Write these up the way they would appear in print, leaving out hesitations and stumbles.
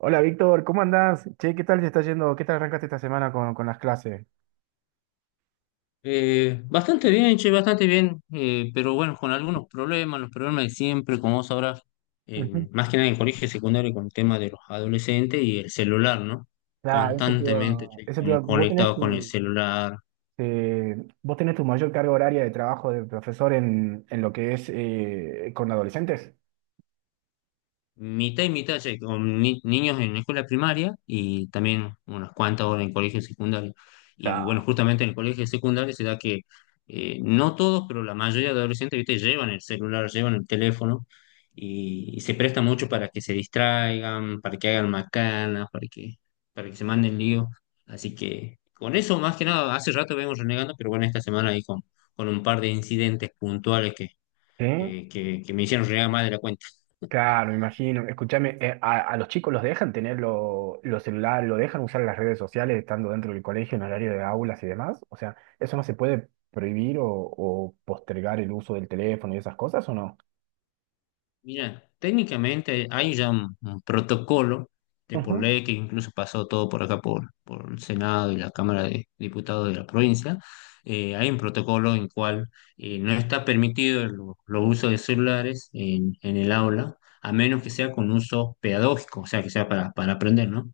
Hola Víctor, ¿cómo andás? Che, ¿qué tal te está yendo? ¿Qué tal arrancaste esta semana con las clases? Bastante bien, che, bastante bien, pero bueno, con algunos problemas, los problemas de siempre, como vos sabrás, Ujú. Más que nada en colegio secundario con el tema de los adolescentes y el celular, ¿no? Claro, Constantemente, che, conectados con el celular, eh, vos tenés tu mayor carga horaria de trabajo de profesor en lo que es con adolescentes. mitad y mitad, ya con niños en escuela primaria y también unas cuantas horas en colegio secundario. Y bueno, Claro. justamente en el colegio secundario se da que no todos, pero la mayoría de adolescentes, ¿viste? Llevan el celular, llevan el teléfono y se presta mucho para que se distraigan, para que hagan macanas, para que se manden lío. Así que con eso, más que nada, hace rato vengo renegando, pero bueno, esta semana ahí con un par de incidentes puntuales que, ¿Sí? que, que que me hicieron renegar más de la cuenta. Claro, me imagino. Escúchame, a los chicos los dejan tener los celulares, lo dejan usar las redes sociales estando dentro del colegio en horario de aulas y demás. O sea, ¿eso no se puede prohibir o postergar el uso del teléfono y esas cosas o no? Mira, técnicamente hay ya un protocolo de por Ujú. ley que incluso pasó todo por acá, por el Senado y la Cámara de Diputados de la provincia. Hay un protocolo en cual no está permitido los usos de celulares en el aula, a menos que sea con uso pedagógico, o sea, que sea para aprender, ¿no?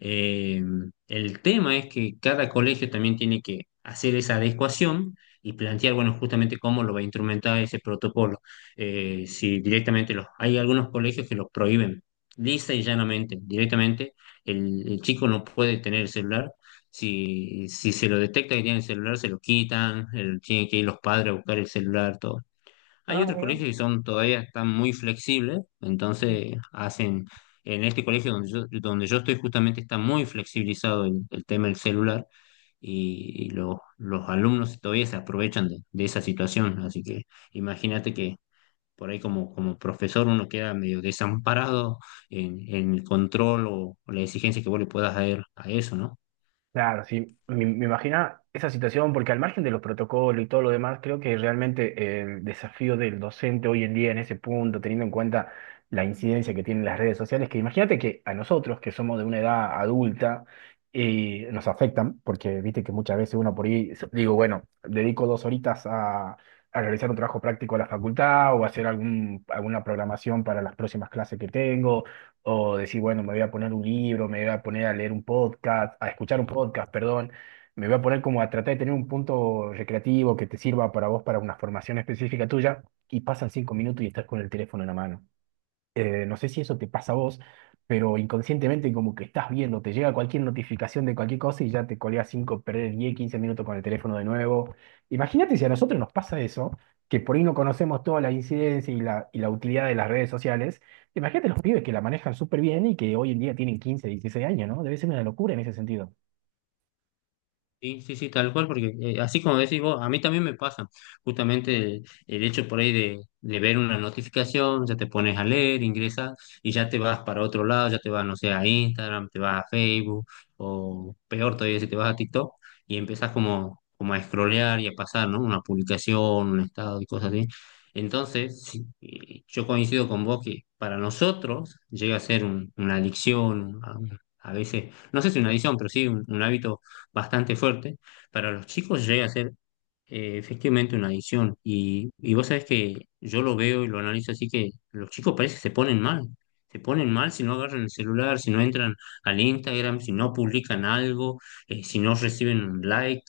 Eh, el tema es que cada colegio también tiene que hacer esa adecuación y plantear, bueno, justamente cómo lo va a instrumentar ese protocolo. Si directamente los, hay algunos colegios que los prohíben, lisa y llanamente, directamente el chico no puede tener el celular, si se lo detecta que tiene el celular, se lo quitan, tienen que ir los padres a buscar el celular, todo. Hay Ah, otros mira. colegios que son todavía están muy flexibles, entonces hacen, en este colegio donde donde yo estoy justamente está muy flexibilizado el tema del celular y, los alumnos todavía se aprovechan de esa situación. Así que imagínate que por ahí como profesor uno queda medio desamparado en el control o la exigencia que vos le puedas dar a eso, ¿no? Claro, sí, me imagina esa situación, porque al margen de los protocolos y todo lo demás, creo que realmente el desafío del docente hoy en día en ese punto, teniendo en cuenta la incidencia que tienen las redes sociales, que imagínate que a nosotros, que somos de una edad adulta, y nos afectan, porque viste que muchas veces uno por ahí, digo, bueno, dedico 2 horitas a realizar un trabajo práctico a la facultad o a hacer alguna programación para las próximas clases que tengo o decir, bueno, me voy a poner un libro, me voy a poner a leer un podcast, a escuchar un podcast, perdón, me voy a poner como a tratar de tener un punto recreativo que te sirva para vos, para una formación específica tuya, y pasan 5 minutos y estás con el teléfono en la mano no sé si eso te pasa a vos, pero inconscientemente como que estás viendo, te llega cualquier notificación de cualquier cosa y ya te colgas 5 perder 10 15 minutos con el teléfono de nuevo. Imagínate si a nosotros nos pasa eso, que por ahí no conocemos toda la incidencia y y la utilidad de las redes sociales. Imagínate los pibes que la manejan súper bien y que hoy en día tienen 15 16 años, ¿no? Debe ser una locura en ese sentido. Sí, sí, sí, tal cual, porque así como decís vos, a mí también me pasa justamente el hecho por ahí de ver una notificación, ya te pones a leer, ingresas y ya te vas para otro lado, ya te vas, no sé, a Instagram, te vas a Facebook o peor todavía si te vas a TikTok y empiezas como a scrollear y a pasar, ¿no? Una publicación, un estado y cosas así. Entonces, sí, yo coincido con vos que para nosotros llega a ser una adicción, a veces, no sé si una adicción, pero sí un hábito bastante fuerte, para los chicos llega a ser efectivamente una adicción. Y vos sabés que yo lo veo y lo analizo así que los chicos parece que se ponen mal. Se ponen mal si no agarran el celular, si no entran al Instagram, si no publican algo, si no reciben un like.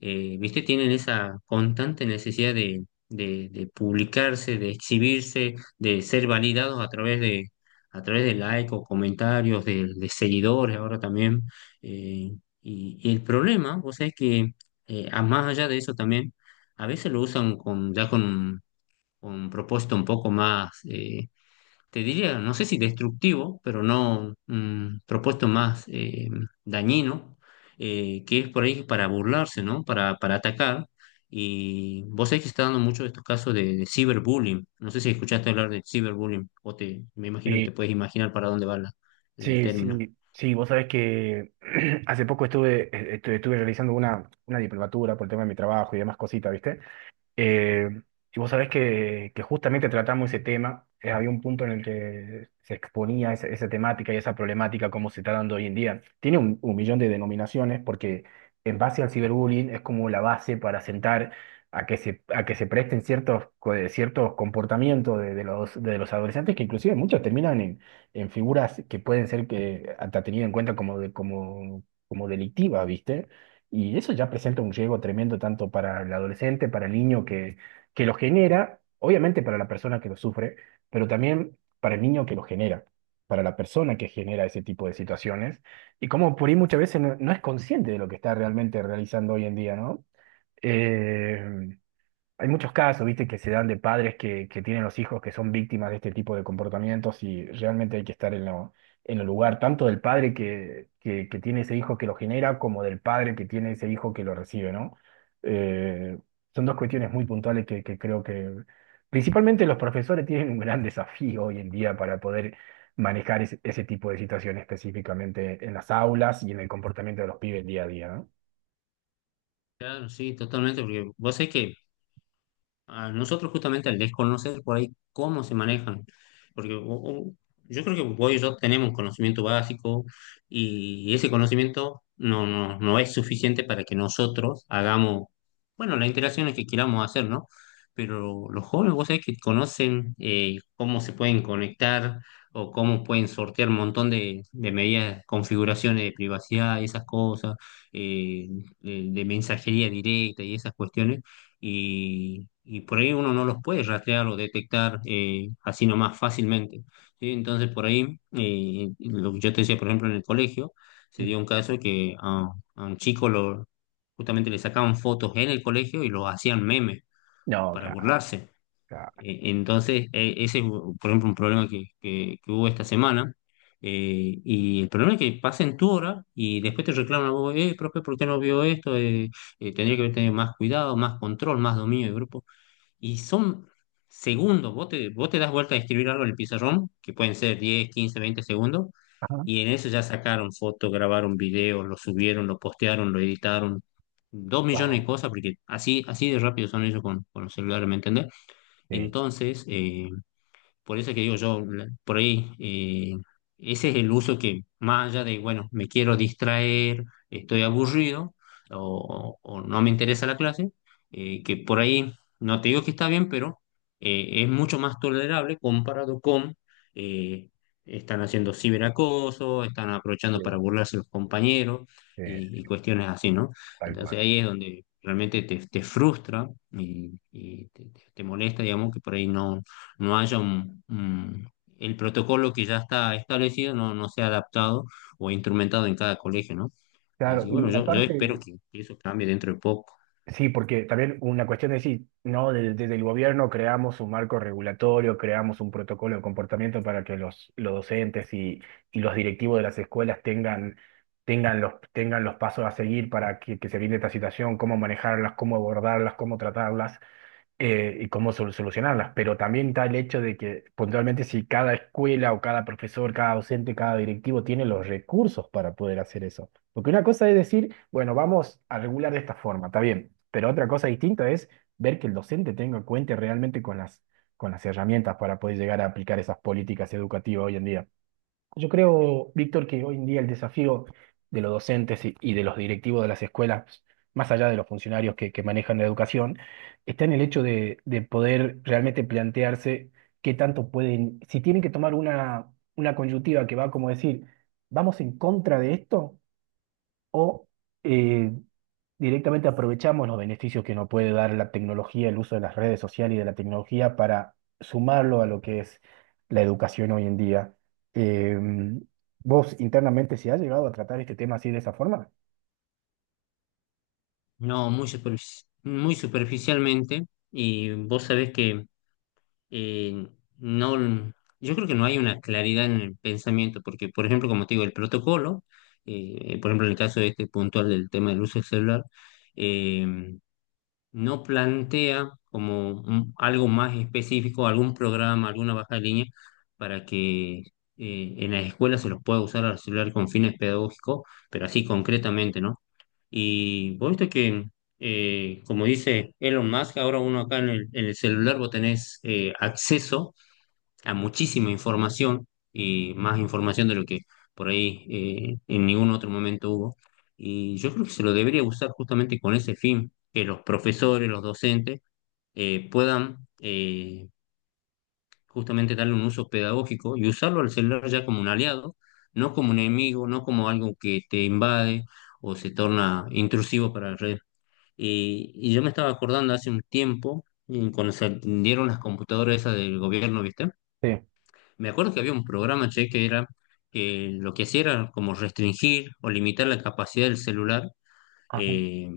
¿Viste? Tienen esa constante necesidad de publicarse, de exhibirse, de ser validados a través de like o comentarios, de seguidores ahora también. Eh, y, y el problema, vos sabés que más allá de eso también, a veces lo usan con un propósito un poco más, te diría, no sé si destructivo, pero no un propósito más dañino, que es por ahí para burlarse, ¿no? Para atacar. Y vos sabés que se está dando mucho de estos casos de ciberbullying. No sé si escuchaste hablar de ciberbullying o te, me imagino que Sí, te puedes imaginar para dónde va el sí, término. sí, sí, vos sabés que hace poco estuve realizando una diplomatura por el tema de mi trabajo y demás cositas, ¿viste? Eh, y vos sabés que, justamente tratamos ese tema, había un punto en el que se exponía esa, esa temática y esa problemática, cómo se está dando hoy en día. Tiene un millón de denominaciones porque en base al ciberbullying es como la base para sentar a que se presten ciertos comportamientos de los adolescentes que inclusive muchos terminan en figuras que pueden ser que, hasta tenidas en cuenta como delictivas, ¿viste? Y eso ya presenta un riesgo tremendo tanto para el adolescente, para el niño que, lo genera, obviamente para la persona que lo sufre, pero también para el niño que lo genera, para la persona que genera ese tipo de situaciones. Y como por ahí muchas veces no es consciente de lo que está realmente realizando hoy en día, ¿no? Eh, hay muchos casos, viste, que se dan de padres que, tienen los hijos que son víctimas de este tipo de comportamientos y realmente hay que estar en lo, en el lugar tanto del padre que tiene ese hijo que lo genera como del padre que tiene ese hijo que lo recibe, ¿no? Eh, son dos cuestiones muy puntuales que, creo que principalmente los profesores tienen un gran desafío hoy en día para poder manejar ese tipo de situaciones específicamente en las aulas y en el comportamiento de los pibes día a día, ¿no? Claro, sí, totalmente, porque vos sabés que a nosotros justamente al desconocer por ahí cómo se manejan, porque yo creo que vos y yo tenemos conocimiento básico y ese conocimiento no es suficiente para que nosotros hagamos, bueno, las interacciones que queramos hacer, ¿no? Pero los jóvenes, vos sabés que conocen cómo se pueden conectar o cómo pueden sortear un montón de medidas, configuraciones de privacidad, esas cosas, eh, de mensajería directa y esas cuestiones y por ahí uno no los puede rastrear o detectar así nomás fácilmente. ¿Sí? Entonces, por ahí, lo que yo te decía, por ejemplo, en el colegio, se dio un caso a un chico justamente le sacaban fotos en el colegio y lo hacían memes No, para claro, burlarse. claro. Entonces, ese es, por ejemplo, un problema que hubo esta semana. Y el problema es que pasen tu hora y después te reclaman a vos, profe, ¿por qué no vio esto? Tendría que haber tenido más cuidado, más control, más dominio de grupo. Y son segundos, vos te das vuelta a escribir algo en el pizarrón, que pueden ser 10 15 20 segundos, Ajá. y en eso ya sacaron fotos, grabaron videos, lo subieron, lo postearon, lo editaron, dos millones Wow. de cosas, porque así, así de rápido son ellos con los celulares, ¿me entendés? Sí. Entonces, por eso que digo yo, por ahí, ese es el uso que más allá de, bueno, me quiero distraer, estoy aburrido o no me interesa la clase, que por ahí, no te digo que está bien, pero es mucho más tolerable comparado con, eh, están haciendo ciberacoso, están aprovechando para burlarse los compañeros eh, y cuestiones así, ¿no? tal Entonces cual. ahí es donde realmente te frustra y, y te molesta, digamos, que por ahí no haya el protocolo que ya está establecido no sea adaptado o instrumentado en cada colegio, ¿no? Claro, Así que y bueno, yo aparte, espero que eso cambie dentro de poco. sí, porque también una cuestión es decir, no, desde el gobierno creamos un marco regulatorio, creamos un protocolo de comportamiento para que los docentes y los directivos de las escuelas tengan los pasos a seguir para que, se evite esta situación, cómo manejarlas, cómo abordarlas, cómo tratarlas. Y cómo solucionarlas, pero también está el hecho de que puntualmente si cada escuela o cada profesor, cada docente, cada directivo tiene los recursos para poder hacer eso. Porque una cosa es decir, bueno, vamos a regular de esta forma, está bien, pero otra cosa distinta es ver que el docente cuente realmente con las herramientas para poder llegar a aplicar esas políticas educativas hoy en día. Yo creo, Víctor, que hoy en día el desafío de los docentes y de los directivos de las escuelas, más allá de los funcionarios que, manejan la educación, está en el hecho de poder realmente plantearse qué tanto pueden, si tienen que tomar una coyuntiva que va como decir, vamos en contra de esto o eh, directamente aprovechamos los beneficios que nos puede dar la tecnología, el uso de las redes sociales y de la tecnología para sumarlo a lo que es la educación hoy en día. Eh, ¿Vos internamente si has llegado a tratar este tema así de esa forma? No, muy superficialmente, y vos sabés que eh, no, yo creo que no hay una claridad en el pensamiento, porque por ejemplo, como te digo, el protocolo, por ejemplo, en el caso de este puntual del tema del uso del celular, eh, no plantea como algo más específico, algún programa, alguna baja de línea, para que en las escuelas se los pueda usar al celular con fines pedagógicos, pero así concretamente, ¿no? Y vos viste que, como dice Elon Musk, ahora uno acá en en el celular vos tenés acceso a muchísima información y más información de lo que por ahí en ningún otro momento hubo. Y yo creo que se lo debería usar justamente con ese fin, que los profesores, los docentes puedan justamente darle un uso pedagógico y usarlo al celular ya como un aliado, no como un enemigo, no como algo que te invade o se torna intrusivo para la red. Y yo me estaba acordando hace un tiempo, cuando salieron las computadoras esas del gobierno, ¿viste? Sí. Me acuerdo que había un programa, che, que era que lo que hacía era como restringir o limitar la capacidad del celular Ajá. eh,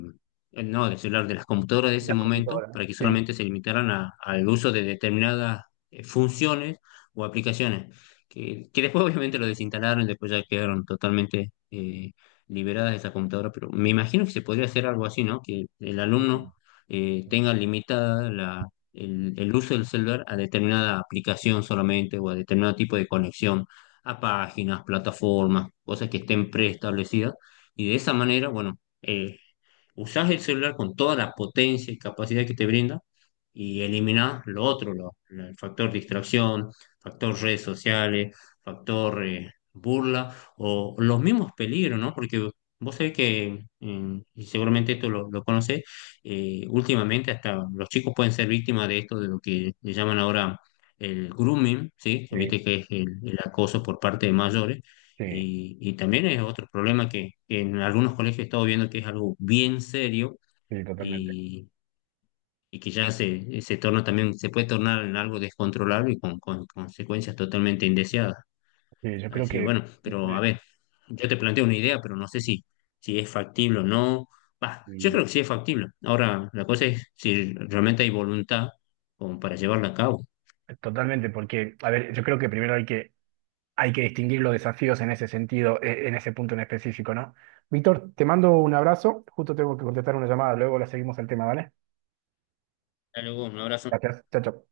no del celular, de las computadoras de ese La momento, computadora. para que Sí. solamente se limitaran al uso de determinadas funciones o aplicaciones, que después obviamente lo desinstalaron y después ya quedaron totalmente liberadas de esa computadora, pero me imagino que se podría hacer algo así, ¿no? Que el alumno tenga limitada la... El uso del celular a determinada aplicación solamente o a determinado tipo de conexión a páginas, plataformas, cosas que estén preestablecidas y de esa manera, bueno, eh, usás el celular con toda la potencia y capacidad que te brinda y eliminás lo otro, el factor distracción, factor redes sociales, factor burla o los mismos peligros, ¿no? Porque vos sabés que, y seguramente esto lo conocés, últimamente hasta los chicos pueden ser víctimas de esto, de lo que le llaman ahora el grooming, ¿sí? Sí, Viste que es el acoso por parte de mayores sí, y también es otro problema que en algunos colegios he estado viendo que es algo bien serio sí, totalmente. y, y que ya se torna también, se puede tornar en algo descontrolable y con consecuencias totalmente indeseadas. Sí, yo creo Así que que, bueno, pero a ver, yo te planteo una idea, pero no sé si es factible o no. Bah, yo y- creo que sí es factible. Ahora, la cosa es si realmente hay voluntad como para llevarla a cabo. totalmente, porque, a ver, yo creo que primero hay que distinguir los desafíos en ese sentido, en ese punto en específico, ¿no? Víctor, te mando un abrazo. Justo tengo que contestar una llamada. Luego la seguimos el tema, ¿vale? Hasta luego, un abrazo. Gracias. Chao, chao.